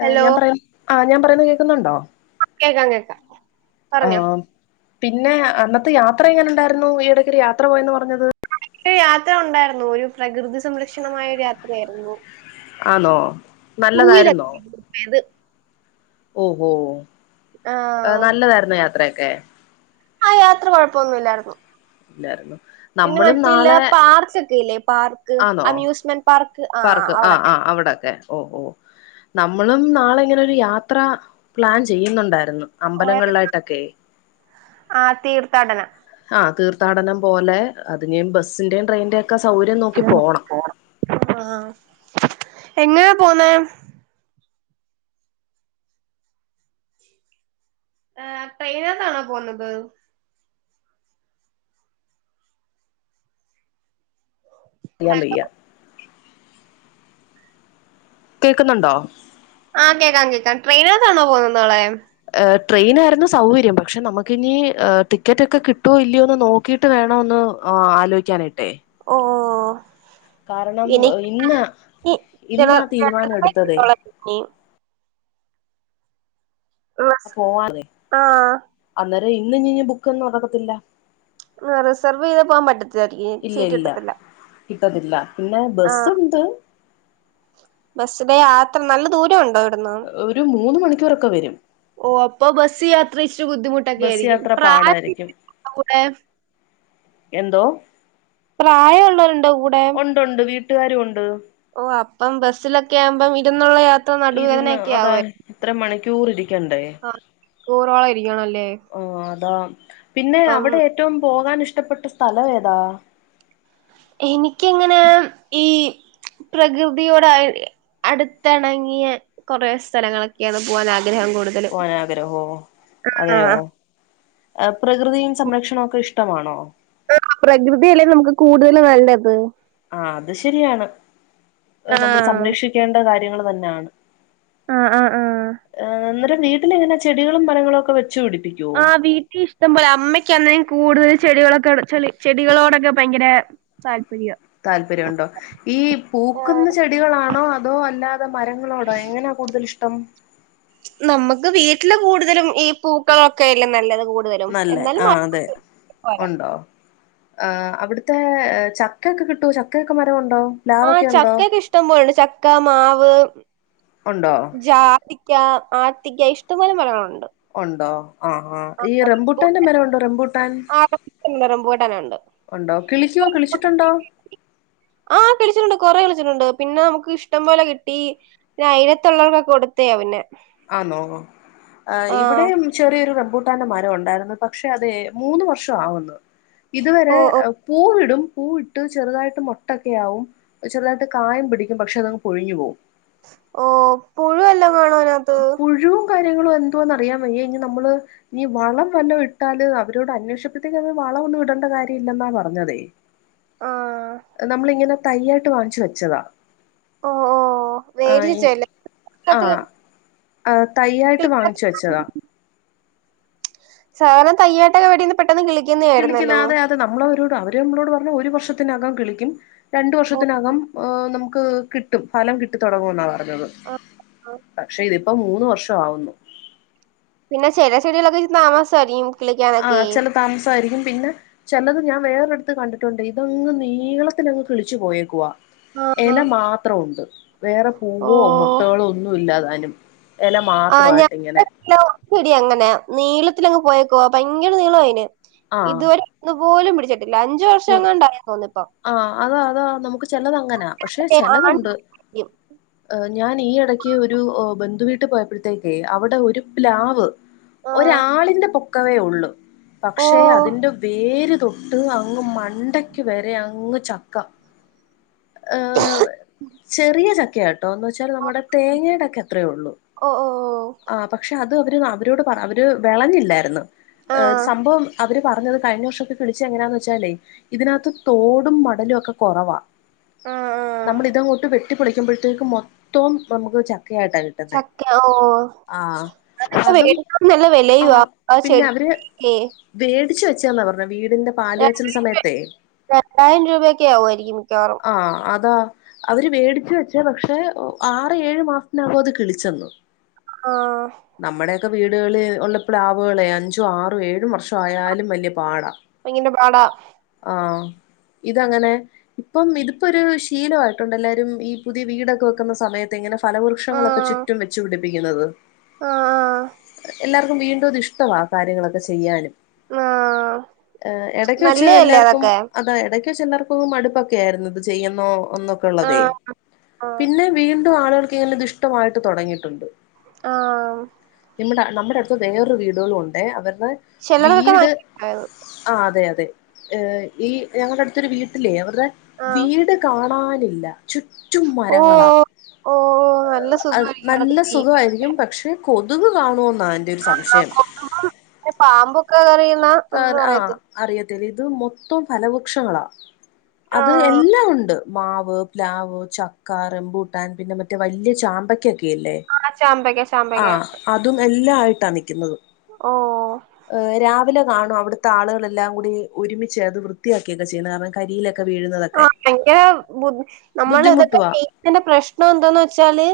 ആഹ്, hello ഞാൻ പറയാം, ആഹ് ഞാൻ പറയുന്നെ കേൾക്കുന്നുണ്ടോ? കേക്കാം കേക്കാം. പറഞ്ഞോ ആഹ്, പിന്നെ അന്നത്തെ യാത്ര എങ്ങനെ ണ്ടായിരുന്നു? ഈയിടയ്ക്കൊരു യാത്ര പോയന്ന് പറഞ്ഞത്? ഒരു യാത്ര ഒണ്ടായ്രുന്നു ഒരു പ്രകൃതി സംരക്ഷണമായൊരു യാത്രയായിരുന്നു ആന്നോ നല്ലതായിരുന്നോ [unintelligible] ഓഹ് ഓഹ് ആഹ് നല്ലതാരുന്നോ യാത്രയൊക്കെ ആഹ് യാത്ര കൊഴപ്പൊന്നുല്ലാരുന്നു ഇല്ലാരുന്നു നമ്മളും നാളെ പാർക്കൊക്കെ ഇല്ലേ പാർക്ക് ആന്നോ അമ്യൂസ്മെന്റ് പാർക്ക് ആ പാർക്ക് ആഹ് അവിടൊക്കെ ആഹ് അവ്ടൊക്കെ ഓഹ് ഓഹ് നമ്മളും നാളെ ഇങ്ങനെരു യാത്രാ പ്ലാൻ ചെയ്യുന്നൊണ്ടായിരുന്നു അമ്പലങ്ങളിലായിട്ടൊക്കെയ് ആഹ് തീർത്ഥാടനം ആഹ് തീർത്‌ഥാടനം പോലെ അതിഞ്ഞീ ബസ്സിന്റേം ട്രെയിൻന്റെക്കെ സൗകര്യം നോക്കി പോണം ആഹ് എങ്ങനാ പോവുന്നേ ആഹ് ട്രെയിനാത്താണോ പോവുന്നത് അറിയാം വെയ്യ കേക്കുന്നോണ്ടോ ആഹ് കേക്കാം കേക്കാം ട്രെയിനാത്താണോ പോവുന്നത് നാളെ ട്രെയിനായിരുന്നു സൗകര്യം പക്ഷെ നമുക്കിനി ടിക്കറ്റൊക്കെ കിട്ട്വോ ഇല്ലയോന്ന് നോക്കി നോക്കീട്ട് വേണോന്ന് ആലോയിക്കാനായിട്ടെയ് ഓഹ് ഇന്ന് ഇന്നാ തീരുമാനം എടുത്തതേ [unintelligible] പോവാനെയ് ആഹ് അന്നേരം ഇന്ന് ഞ്ഞി ഞ്ഞി ബുക്കൊന്നും നടക്കത്തില്ല ആഹ് റിസർവ് ചെയ്ത് പോവാൻ പറ്റത്തിലാരിക്കും ഇനി ഇല്ല സീറ്റ് ഇല്ല കിട്ടത്തില്ല കിട്ടത്തില്ല പിന്നെ ആഹ് ബസ്സോണ്ട് ബസ്സിലെ യാത്ര നല്ല ദൂരോണ്ടോ ഒരു മൂന്ന് മണിക്കൂറൊക്കെ വരും ഓഹ് അപ്പൊ ബസ് യാത്ര ഇച്ചിരി ബുദ്ധിമുട്ടൊക്കെ ബസ് ആയിരിക്കും യാത്ര പാടായിരിക്കും പ്രായമുള്ളൊരുണ്ടോ കൂടെ എന്തോ പ്രായോള്ളോരുണ്ടോ കൂടെ ഉണ്ടുണ്ട് വീട്ടുകാരും ഉണ്ട് ഓഹ് അപ്പം ബസ്സിലൊക്കെ ആവുമ്പം ഇരുന്നുള്ള യാത്ര നടുവേദനയൊക്കെ ആവെയ് എത്ര മണിക്കൂർ ഇരിക്കണ്ടേ മണിക്കൂറോളം ഇരിക്കണല്ലേ ഓഹ് അതാ പിന്നെ അപ്പം അവിടെ എറ്റോം പോകാൻ ഇഷ്ടപ്പെട്ട സ്ഥലോ ഏതാ എനിക്കങ്ങനെ ഈ പ്രകൃതിയോടായി അടുത്തെണങ്ങിയ കുറേ സ്ഥലങ്ങളൊക്കെയാണ് പോവാൻ ആഗ്രഹം കൂടു പോവാൻ ആഗ്രഹോ അതെയോ പ്രകൃതിയും സംരക്ഷണവും ഒക്കെ ഇഷ്ടമാണോ [unintelligible] പ്രകൃതിയല്ലേ നമുക്ക് കൂടുതല് നല്ലത് ആഹ് അത് ശരിയാണ് നമ്മള് ആഹ് സംരക്ഷിക്കേണ്ട കാര്യങ്ങള് തന്നാണ് ആഹ് ആഹ് ആഹ് ആഹ് അന്നരം വീട്ടിലെങ്ങന ചെടികളും മരങ്ങളും ഒക്കെ വെച്ച് പിടിപ്പി ആഹ് വീട്ടിൽ ഇഷ്ടം പോലെ അമ്മയ്ക്ക് [unintelligible] കൂടുതല് ചെടികളൊക്കൊട് ചെളി ചെടികളോടൊക്കെ ഭയങ്കരെ താല്പര്യം താല്പര്യം ഉണ്ടോ ഈ ആഹ് പൂക്കുന്ന ചെടികളാണോ അതോ അല്ലാ ത്ത മരങ്ങളോടോ എങ്ങനാ കൂടുതലിഷ്ടം നമ്മുക്ക് വീട്ടില് കൂടുതലും ഈ പൂക്കളൊക്കെല്ലെ നല്ലത് കൂ നല്ലേ ആഹ് അതെ ഉണ്ടോ ആഹ് അവിടുത്തെ ചക്കൊയൊക്കെ കിട്ടോ ചക്കയൊക്കെ മരം ഉണ്ടോ ആഹ് പ്ലാവൊക്കെ ഉണ്ടോ ചക്കയൊക്കെ ഇഷ്ടം പോലുണ്ട് ചക്ക മാവ് ഉണ്ടോ ജാതിക്ക ആത്തിക്ക ഇഷ്ടം പോലെ മരങ്ങളൊണ്ട് ഉണ്ടോ ആഹ് ആഹ് ഈ റംബൂട്ടാന്റെ മരം ഉണ്ടോ റംബൂട്ടാൻ റംമ്പൂട്ടാനൊണ്ട് ഉണ്ടോ കിളിക്കുവോ കിളിച്ചിട്ടുണ്ടോ ആഹ് കളിച്ചിട്ടുണ്ട് കുറെ കളിച്ചിട്ടുണ്ട് പിന്നെ നമ്മുക്ക് ഇഷ്ടം പോലെ കിട്ടി പിന്നെ അയലത്തുള്ളവർക്കൊക്കെ കൊടുത്തയ പിന്നെ ആന്നോ ആഹ് ഇവിടെയും ചെറിയൊരു റംമ്പൂട്ടാൻ്റെ മരം ഉണ്ടായിരുന്നു പക്ഷെ അതെ മൂന്ന് വർഷം ആവുന്നു ഇതുവരെ ഓഹ് ഓഹ് പൂവിടും പൂവിട്ട് ചെറുതായിട്ട് മൊട്ടൊക്കെ ആവും ചെറുതായിട്ട് കായം പിടിക്കും പക്ഷെ അതങ്ങ് പൊഴിഞ്ഞു പോവും ഓ പുഴുവല്ലോം കാണോ അതി- പുഴുവും കാര്യങ്ങളും എന്തുവാന്ന് അറിയാൻ വയ്യ ഇനി നമ്മള് ഇനീ വളം വല്ലോ ഇട്ടാല് അവരോട് അന്വേഷിച്ചപ്പഴത്തേക്ക് അങ്ങ് വളവൊന്നും ഇടേണ്ട കാര്യം ഇല്ലെന്നാ പറഞ്ഞതേ ആഹ് നമ്മളിങ്ങനെ തയ്യായിട്ട് വാങ്ങിച്ചു വെച്ചതാ ഓ ഓ ആഹ് ഈ വേടിച്ചല്ലേ ആഹ് ആഹ് തയ്യായിട്ട് വാങ്ങിച്ചു വെച്ചതാ സാധനം തയ്യായ്യിട്ടാ വേടീ- കളിക്കുന്നെ അതെ അതെ നമ്മളവരോട് അവര് നമ്മളോട് പറഞ്ഞ ഒരു വർഷത്തിനകം കിളിക്കും രണ്ട് ഓ വർഷത്തിനകം ഓഹ് നമ്മുക്ക് കിട്ടും ഫലം കിട്ടി തുടങ്ങും എന്നാ പറഞ്ഞത് ആ ആ പക്ഷെ ഇത് ഇപ്പം മൂന്ന് വർഷമാവുന്ന് പിന്നെ ചില ചെടികളൊക്കെ താമസമായിരിക്കും കിളിക്കാനൊക്കെ ആഹ് ചില താമസമായിരിക്കും പിന്നെ ചിലത് ഞാൻ വേറെടുത്ത് കണ്ടിട്ടുണ്ട് ഇതങ്ങ് നീളത്തിൽ അങ്ങ് കിളിച്ചു പോയേക്കുവ ആഹ് ഇല മാത്രം ഉണ്ട് വേറെ ഓ പൂവോ മൊട്ടുകളോ ഒന്നും ഇല്ലാതാനും ഇല ആഹ് മാത്രമായിട്ട് ഇങ്ങനെ [unintelligible] ചെടി അങ്ങനെയാ നീളത്തിലങ്ങ് പോയേക്കുവാ ഭയങ്കര നീളാ അതിന് ഇതുവരെ ഒന്ന് പോലും പിടിച്ചിട്ടില്ല അഞ്ച് ആഹ് അതാ അതാ നമ്മുക്ക് ചിലതങ്ങനാ പക്ഷെ ഏ ആൺ ചിലതുണ്ട് ഞാൻ ഈ ഇടയ്ക്ക് ഒരു ബന്ധുവീട്ടിൽ പോയപ്പോഴത്തേക്കെ അവിടെ ഒരു പ്ലാവ് ആഹ് ഒരാളിന്റെ പൊക്കവേ ഉള്ളു ഓ പക്ഷെ അതിന്റെ വേര് തൊട്ട് അങ്ങ് മണ്ടക്ക് വരെ അങ്ങ് ചക്ക ഹ് ചെറിയ ചക്കയാണ് ട്ടോന്ന് വെച്ചാൽ നമ്മുടെ തേങ്ങേടൊക്കെ ത്രയേള്ളു ഓ ഓ ഓ ആ പക്ഷെ അത് അവര് അവരോട് പറ അവർ വെളഞ്ഞില്ലായിരുന്നു ആഹ് സംഭവം അവര് പറഞ്ഞത് കഴിഞ്ഞ വർഷമൊക്കെ പിടിച്ചെ എങ്ങനാന്ന് വെച്ചാലേ ഇതിനകത്ത് തോടും മടലും ഒക്കെ കുറവാ ആഹ് ആഹ് നമ്മളിതങ്ങോട്ട് വെട്ടിപൊളിക്കുമ്പോഴത്തേക്ക് മൊത്തം നമുക്ക് ചക്കയായിട്ടാ കിട്ട ചക്ക ഓ അതൊക്കെ അതും വേടുക്കുമ്പോ നല്ല വിലയുവാ ആ ചെടി ക്കേ വേടിച്ചു വെച്ചാന്നാ പറഞ്ഞ വീടിന്റെ പാല് കാച്ചൽ സമയത്തെ രണ്ടായിരം രൂപയൊക്കെ ആകുമായിരിക്കും മിക്കവാറും ആ അതാ അവര് വേടിച്ച് വെച്ചേ പക്ഷെ ആറ് ഏഴ് മാസത്തിനകോ അത് കിളിച്ചെന്ന് ആഹ് നമ്മടെ ക്കെ വീടുകളിൽ ഉള്ള പ്ലാവുകളെ അഞ്ചു ആറു ഏഴും വർഷം ആയാലും വല്യ പാടാ തെങ്ങിൻ്റെ പാടാ ആഹ് ഇതങ്ങനെ പ്പം ഇതിപ്പൊരു ശീലമായിയിട്ടുണ്ട് എല്ലാരും ഈ പുതിയ വീടൊക്കെ വെക്കുന്ന സമയത്തിങ്ങനെ ഫലവൃക്ഷങ്ങളൊക്കെ ആഹ് ചുറ്റും വെച്ചു പിടിപ്പിക്കുന്നത് ആഹ് എല്ലാർക്കും വീണ്ടും ഇത് ഇഷ്ടവാ കാര്യങ്ങളൊക്കെ ചെയ്യാനും ആഹ് ഏ എടക്ക് വെച്ച് നല്ലയല്ലേ എല്ലാർക്കും അതൊക്കെ അതാ ഇടക്ക് വെച്ചല്ലാർക്കും മടുപ്പൊക്കെ ക്കെയാർന്നു ത്ചെയ്യുന്നോ ഒന്നൊക്കെള്ളതെ ആഹ് ആഹ് പിന്നെ വീണ്ടും ആളുകൾ ണത് ഇഷ്ടമായിട്ട് തൊടങ്ങിയിട്ടുണ്ട് ആഹ് നമ്മുടെ നമ്മുടെ അടുത്ത് വേറൊരു വീടുകളുണ്ടെ അവർടെ ചെലർക്കൊക്കെ വീട് ഭയങ്കരായത് ആ അതെ അതെ ഈ ഞങ്ങളുടെ അടുത്തൊരു വീട്ടിലേ അവരുടെ ആഹ് വീട് കാണാനില്ല ചുറ്റും മരങ്ങളാ ഓഹ് ഓഹ് നല്ല അഹ് സുഖായിരിക്കും നല്ല അവിടൊക്കെ ജീവിക്കാൻ സുഖമായിരിക്കും പക്ഷെ കൊതുക്ക് കാണോന്നാ ൻ ആഹ് കൊതുകും പാമ്പൊക്കെ കറിയുന്ന ഒന്നും ആ അറിയത്തില്ല അറിയത്തില്ല ഇത് മൊത്തം ഫലവൃക്ഷങ്ങളാ അത് എ ആഹ് എല്ലാം ഉണ്ട് മാവ് പ്ലാവ് ചക്കാ റെമ്പൂട്ടാൻ പിന്നെ മറ്റേ വല്യ ചാമ്പക്കയൊക് - ക്കെയില്ലേ, ആഹ് ചാമ്പയ്ക്ക ചാമ്പയ്ക്ക ആഹ് അതും എല്ലാ ആയിട്ടാ നിക്കുന്നത് ഓഹ് [unintelligible] ഹ് രാവിലെ കാണും അവിടുത്താളുകളെല്ലാം കൂടി ഒരുമിച്ച് അത് വൃത്തിയാക്കിയൊക്കെ ചെയ്യണം കാരണം കരിയിലൊക്ക ആ എന്റെ ബുദ്ധി നമ്മൾ ഇതൊക്കെ ബുദ്ധിമുട്ടുവാ ചെയ എന്റെ പ്രശ്നം എന്താന്ന് വെച്ചാല്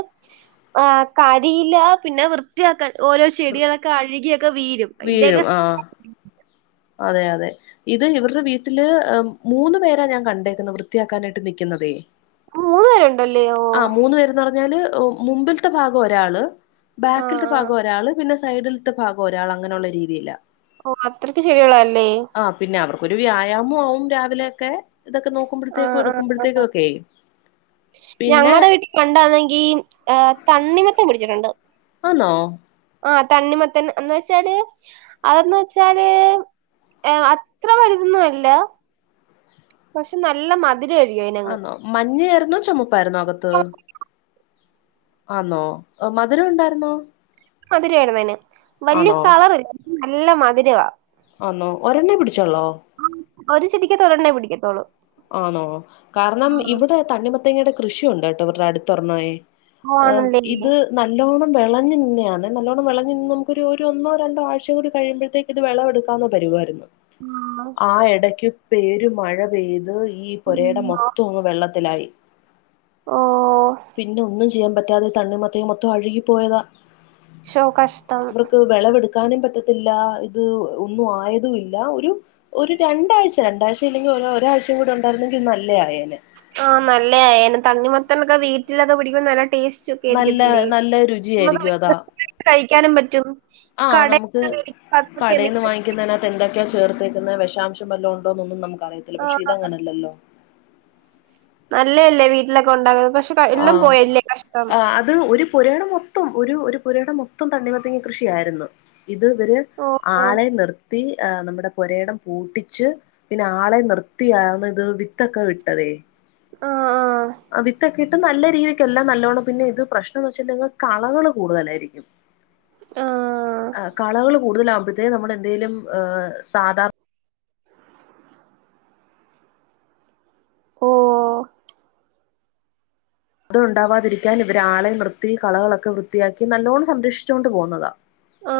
ആ കരിയില പിന്നെ വൃ ത്തിയാക്കൽ ഓരോ ചെടികളൊക്കെ അഴുകിയൊക്കെ വീഴും അയ്ന്റെയൊക്കെ വീഴും ആഹ് അതെ അതെ ഇത് ഇവരുടെ വീട്ടില് മൂന്നു പേരാ ഞാൻ കണ്ടേക്കുന്നെ വൃത്തിയാക്കാനായിട്ട് നിക്കുന്നതേ മൂന്ന് പേരുണ്ടല്ലേ ഓ ആഹ് മൂന്ന് പേരന്ന് പറഞ്ഞാല് മുമ്പിൽത്ത ഭാഗം ഒരാള് ആ ബാക്കിൽത്ത ആ ഭാഗം ഒരാള് പിന്നെ സൈഡിൽത്തെ ഭാഗം ഒരാളങ്ങനെയുള്ള രീതിയില ഓ അത്രക്ക് ചെടികളാ ല്ലേ ആഹ് പിന്നെ അവർക്കൊരു വ്യായാമു ആവും രാവിലെയൊക്കെ ഇതൊക്കെ ആ നോക്കുമ്പോഴത്തേക്കും ആ ആ എടുക്കുമ്പോഴത്തേക്കും ഒക്കെയയി പിന്നെ ഫ്രണ്ട് ആണെങ്കിൽ തണ്ണിമത്തൻ പിടിച്ചിട്ടുണ്ട് ആണോ ആഹ തണ്ണി മത്തൻ എ വെച്ചാല് അതന്ന് വെച്ചാല് ഏ അത്ര വലുതൊന്നും അല്ല പക്ഷെ നല്ല മധുരം ആയിരിക്കും അയിനങ്ങ് മഞ്ഞയരുന്നോ ചുമപ്പായിന്നോ അകത്ത് ആന്നോ മധുരം ഉണ്ടായിരുന്നോ മധുരമായിന്നതിന് വലിയ ആണോ കളറല്ല നല്ല മധുരവാ ആന്നോ ഒരെണ്ണ പിടിച്ചോളോ ഒരു [unintelligible] പിടിക്കത്തോളൂ ആണോ കാരണം ആഹ് ഇവിടെ തണ്ണിമത്തങ്ങയുടെ കൃഷിയുണ്ട് കേട്ടോ ഇവരുടെ അടുത്തൊർണ് ഓ ആഹ ആണല്ലേ ഇത് നല്ലോണ്ണം വിളഞ്ഞ നിന്നതാണ് നല്ലണ്ണം വിളഞ്ഞ നിന്ന് നമുക്ക് ഒരു ഒരു ഒന്നോ രണ്ടോ ആഴ്ചയും കൂടി കഴിയുമ്പഴത്തേക്ക് ഇത് വെളം [unintelligible] എടുക്കാന്ന പരികായിരുന്നു ഉം [unintelligible] ആ എടയ്ക്ക് പേരു മഴ പെയ്ത് ഈ പൊരയുടെ അയ്യോ. മൊത്തം ഒന്ന് വെള്ളത്തിലായി ഓ പിന്നെ ഒന്നും ചെയ്യാൻ പറ്റാതെ തണ്ണി മത്തേ മൊത്തം അഴുകി പോയതാ ശഷോ കഷ്ടം അവർക്ക് വിളവെടുക്കാനും പറ്റത്തില്ല ഇത് ഒന്നും ആയതുംല്ല ഒരു ഒരു രണ്ടാഴ്ച രണ്ടാഴ്ച ഇല്ലെങ്കിൽ ഒരാഴ്ചയും കൂടി ഉണ്ടായിരുന്നെങ്കിൽ ഇത് നല്ല ആയായേന് ആഹ് നല്ലെ തണ്ണിമത്തൻ ഒക്കെ വീട്ടിലൊക്കെ പിടിക്ക്പോ നല്ല ടേസ്റ്റ് നല്ല [unintelligible] നല്ല രുചിയായിരിക്കും അതാ നമുക്ക് കഴിക്കാനും പറ്റും കടന്ന് മേടിക്കുന്നത് കെമിക്കൽ ഒക്കെ അതിനകത്ത് എന്തൊക്കെയാ ചേർത്തേക്കുന്ന വിഷാംശം എല്ലോ ഉണ്ടോന്നൊന്നും നമുക്ക് ആ അറിയത്തില്ലക്ഷെ ഇ അങ്ങനെയല്ലോ നല്ലയല്ലേ വീട്ടിലൊക്കെ ഉണ്ടാകുന്നത് പക്ഷെ ക ആ എല്ലാം പോയല്ലേ കഷ്ടം ആ അത് ഒരു പുരയിടം മൊത്തം മൊത്തം ഒരു ഒരു പുരയുടെ മൊത്തം തണ്ണിമത്തങ്ങ കൃഷിയായിരുന്നു ഇത് ഇവര് ഓ ഓ ആളെ നിർത്തി ആ നമ്മുടെ പൊരയിടം പൂട്ടിച്ച് പിന്നെ ആളെ നിർത്തിയാണ് ഇത് വിത്തൊക്കെ വിട്ടത് ആ ആഹ വിത്തൊക്കെഇട്ട് നല്ല രീതിക്കെല്ലാം നല്ലോണം പിന്നെ ഇത് പ്രശ്നംന്ന് വെച്ചിട്ടുള്ളെ കളകള് കൂടുതലായിരിക്കും ആ കളകള് കൂടുതലവുമ്പഴ്തേ നമ്മുടെ എന്തെലും ഏ സാധാരണ ഓ ത് ഉണ്ടാവാതിരിക്കാൻ ഇവരാളെ നിർത്തി കളകളൊക്കെ വൃത്തിയാക്കി നല്ലോണ്ണം സംരക്ഷിച്ചോണ്ട് പോകുന്നതാ ആ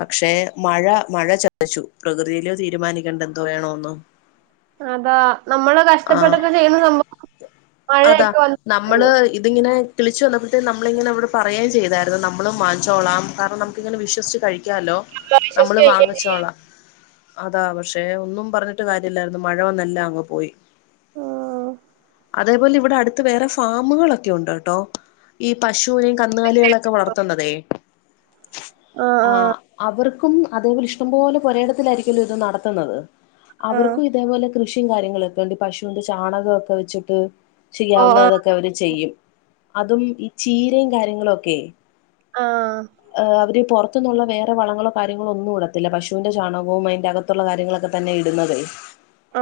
പക്ഷെ മഴ മഴ ചതിച്ചു പ്രകൃതിയല്ലോ തീരുമാനിക്കണ്ട് എന്തോ വേണോന്ന് ആഹ് അതാ [unintelligible] നമ്മള് ഇതിങ്ങനെ കിളിച്ചു വന്നപ്പോത്തേ നമ്മളിങ്ങനെ അവടെ പറയുയാ ചെയ്തായിരുന്നു നമ്മളും വാങ്ങിച്ചോളാം കാരണം ങ്ങനെ വിശ്വസിച്ച് കഴിക്കാലോ ആ, നമ്മള് വിശ്വസിച്ച് കഴിക്കുകയും വാങ്ങച്ചോള ചെയ്യും അതാ പക്ഷെ ഒന്നും പറഞ്ഞിട്ട് കാര്യല്ലായിരുന്നു മഴ വന്ന് എല്ലാം അങ്ങ് പോയി അതേപോലെ ഇവിടെ വേറെ ഫാമുകളൊക്കെ ഉണ്ട് കേട്ടോ ഈ പശുവിനെയും കന്നുകാലികളൊക്കെ വളർത്തുന്നതെ ആഹ് അവർക്കും അതേ ഇഷ്ടംപോലെ പൊരയിടത്തിലായിരിക്കല്ലോ ഇത് നടത്തുന്നത് ആഹ് അവർക്കും ഇതേപോലെ കൃഷിയും കാര്യങ്ങളൊക്കെണ്ട് പശുവിന്റെ ചാണകൊക്കെ വെച്ചിട്ട് ആഹ് ചെയ്യാവുന്നത് അവര് ചെയ്യും അതും ഈ ചീരയും കാര്യങ്ങളും ഒക്കെ ആഹ് അവര് പൊ അത്ത നിന്നുള്ള വേറെ വളങ്ങളോ കാര്യങ്ങളോ ഒന്നും ഇടത്തില്ല പശുവിന്റെ ചാണകവും അയിന്റെ അകത്തുള്ള കാര്യങ്ങളൊക്കെ തന്നെ ഇടുന്നത്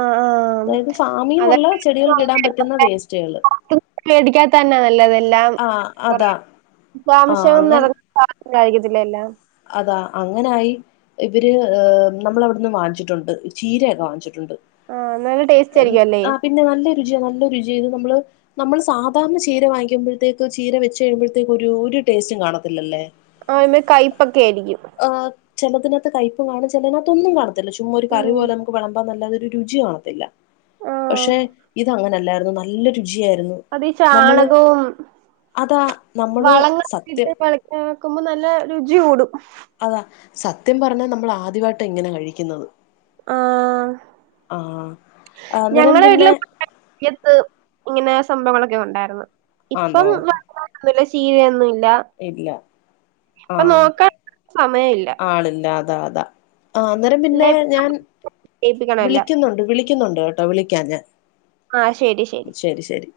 ആഹ് ആഹ് ഫാമിന്നുള്ള ചെടികൾ ഇടാൻ പറ്റുന്ന വേസ് പേടിക്കാത്തന്നെയ നല്ലതെല്ലാം ആ കൊറെ അതാ ആ താമസങ്ങള അങ്ങൻ നട [unintelligible] അതാ അങ്ങനായി ഇവര് നമ്മളവിടുന്ന് വാങ്ങിച്ചിട്ടുണ്ട് ചീരയാരുന്ന് വാങ്ങിച്ചിട്ടു ആഹ് നല്ല ടേസ്റ്റ് ആയിരിക്കും അല്ലേ ആ പിന്നെ നല്ലരുചിയ നല്ല രുചിയാ ഇത് നമ്മള് നമ്മള് സാധാരണ ചീര വാങ്ങിക്കുമ്പോഴത്തേക്ക് ചീര വെച്ച കഴിയുമ്പോഴത്തേക്ക് ഒരു ഒരു ടേസ്റ്റും കാണത്തില്ലല്ലേ ആ ആയിമ്മെ കൈപ്പൊക്കെയിരിക്കും ആ ചെലത്തിനകത്ത് കൈപ്പ് കാണും ചെലത്തിനകത്ത് ഒന്നും കാണത്തില്ല ചുമ്മാ ഒരു കറി ഉം പോലെ നമുക്ക് വെളംബന്നല്ലാതെ രുചി കാണത്തില്ല ആഹ് പക്ഷെ ഇത് അങ്ങനെല്ലായിരുന്നു നല്ല രുചിയായിരുന്നു അത് ഈ നമ്മള് ചാണകോം അതാ നമ്മള് വളങ്ങളക്കെട്ട് സത്യം ങ്ങനെ വെക്കുമ്പോ നല്ല രുചി കൂടും അതാ സത്യം പറഞ്ഞാ നമ്മള് ആദ്യവായിട്ടാ ഇങ്ങനെ കഴിക്കുന്നത് ആഹ് ആഹ് അന്നേരം പിന്നെ [unintelligible] ങ്ങനെ സ്വന്തം [unintelligible] ഇപ്പൊ [unintelligible] ആന്നോ ല്ല [unintelligible] ഒന്നുല്ല ഇല്ല ആഹ് സമയമില്ല ആളില്ല അതാ അതാ ആ അന്നേരം പിന്നെ അല്ലെ ഞാൻ ചെയ്യിപ്പിക്കണം എല്ലാം വിളിക്കുന്നുണ്ട് വിളിക്കുന്നുണ്ട് കേട്ടോ വിളിക്കാ ഞാൻ ആഹ് ശരി ശരി ശരി ശരി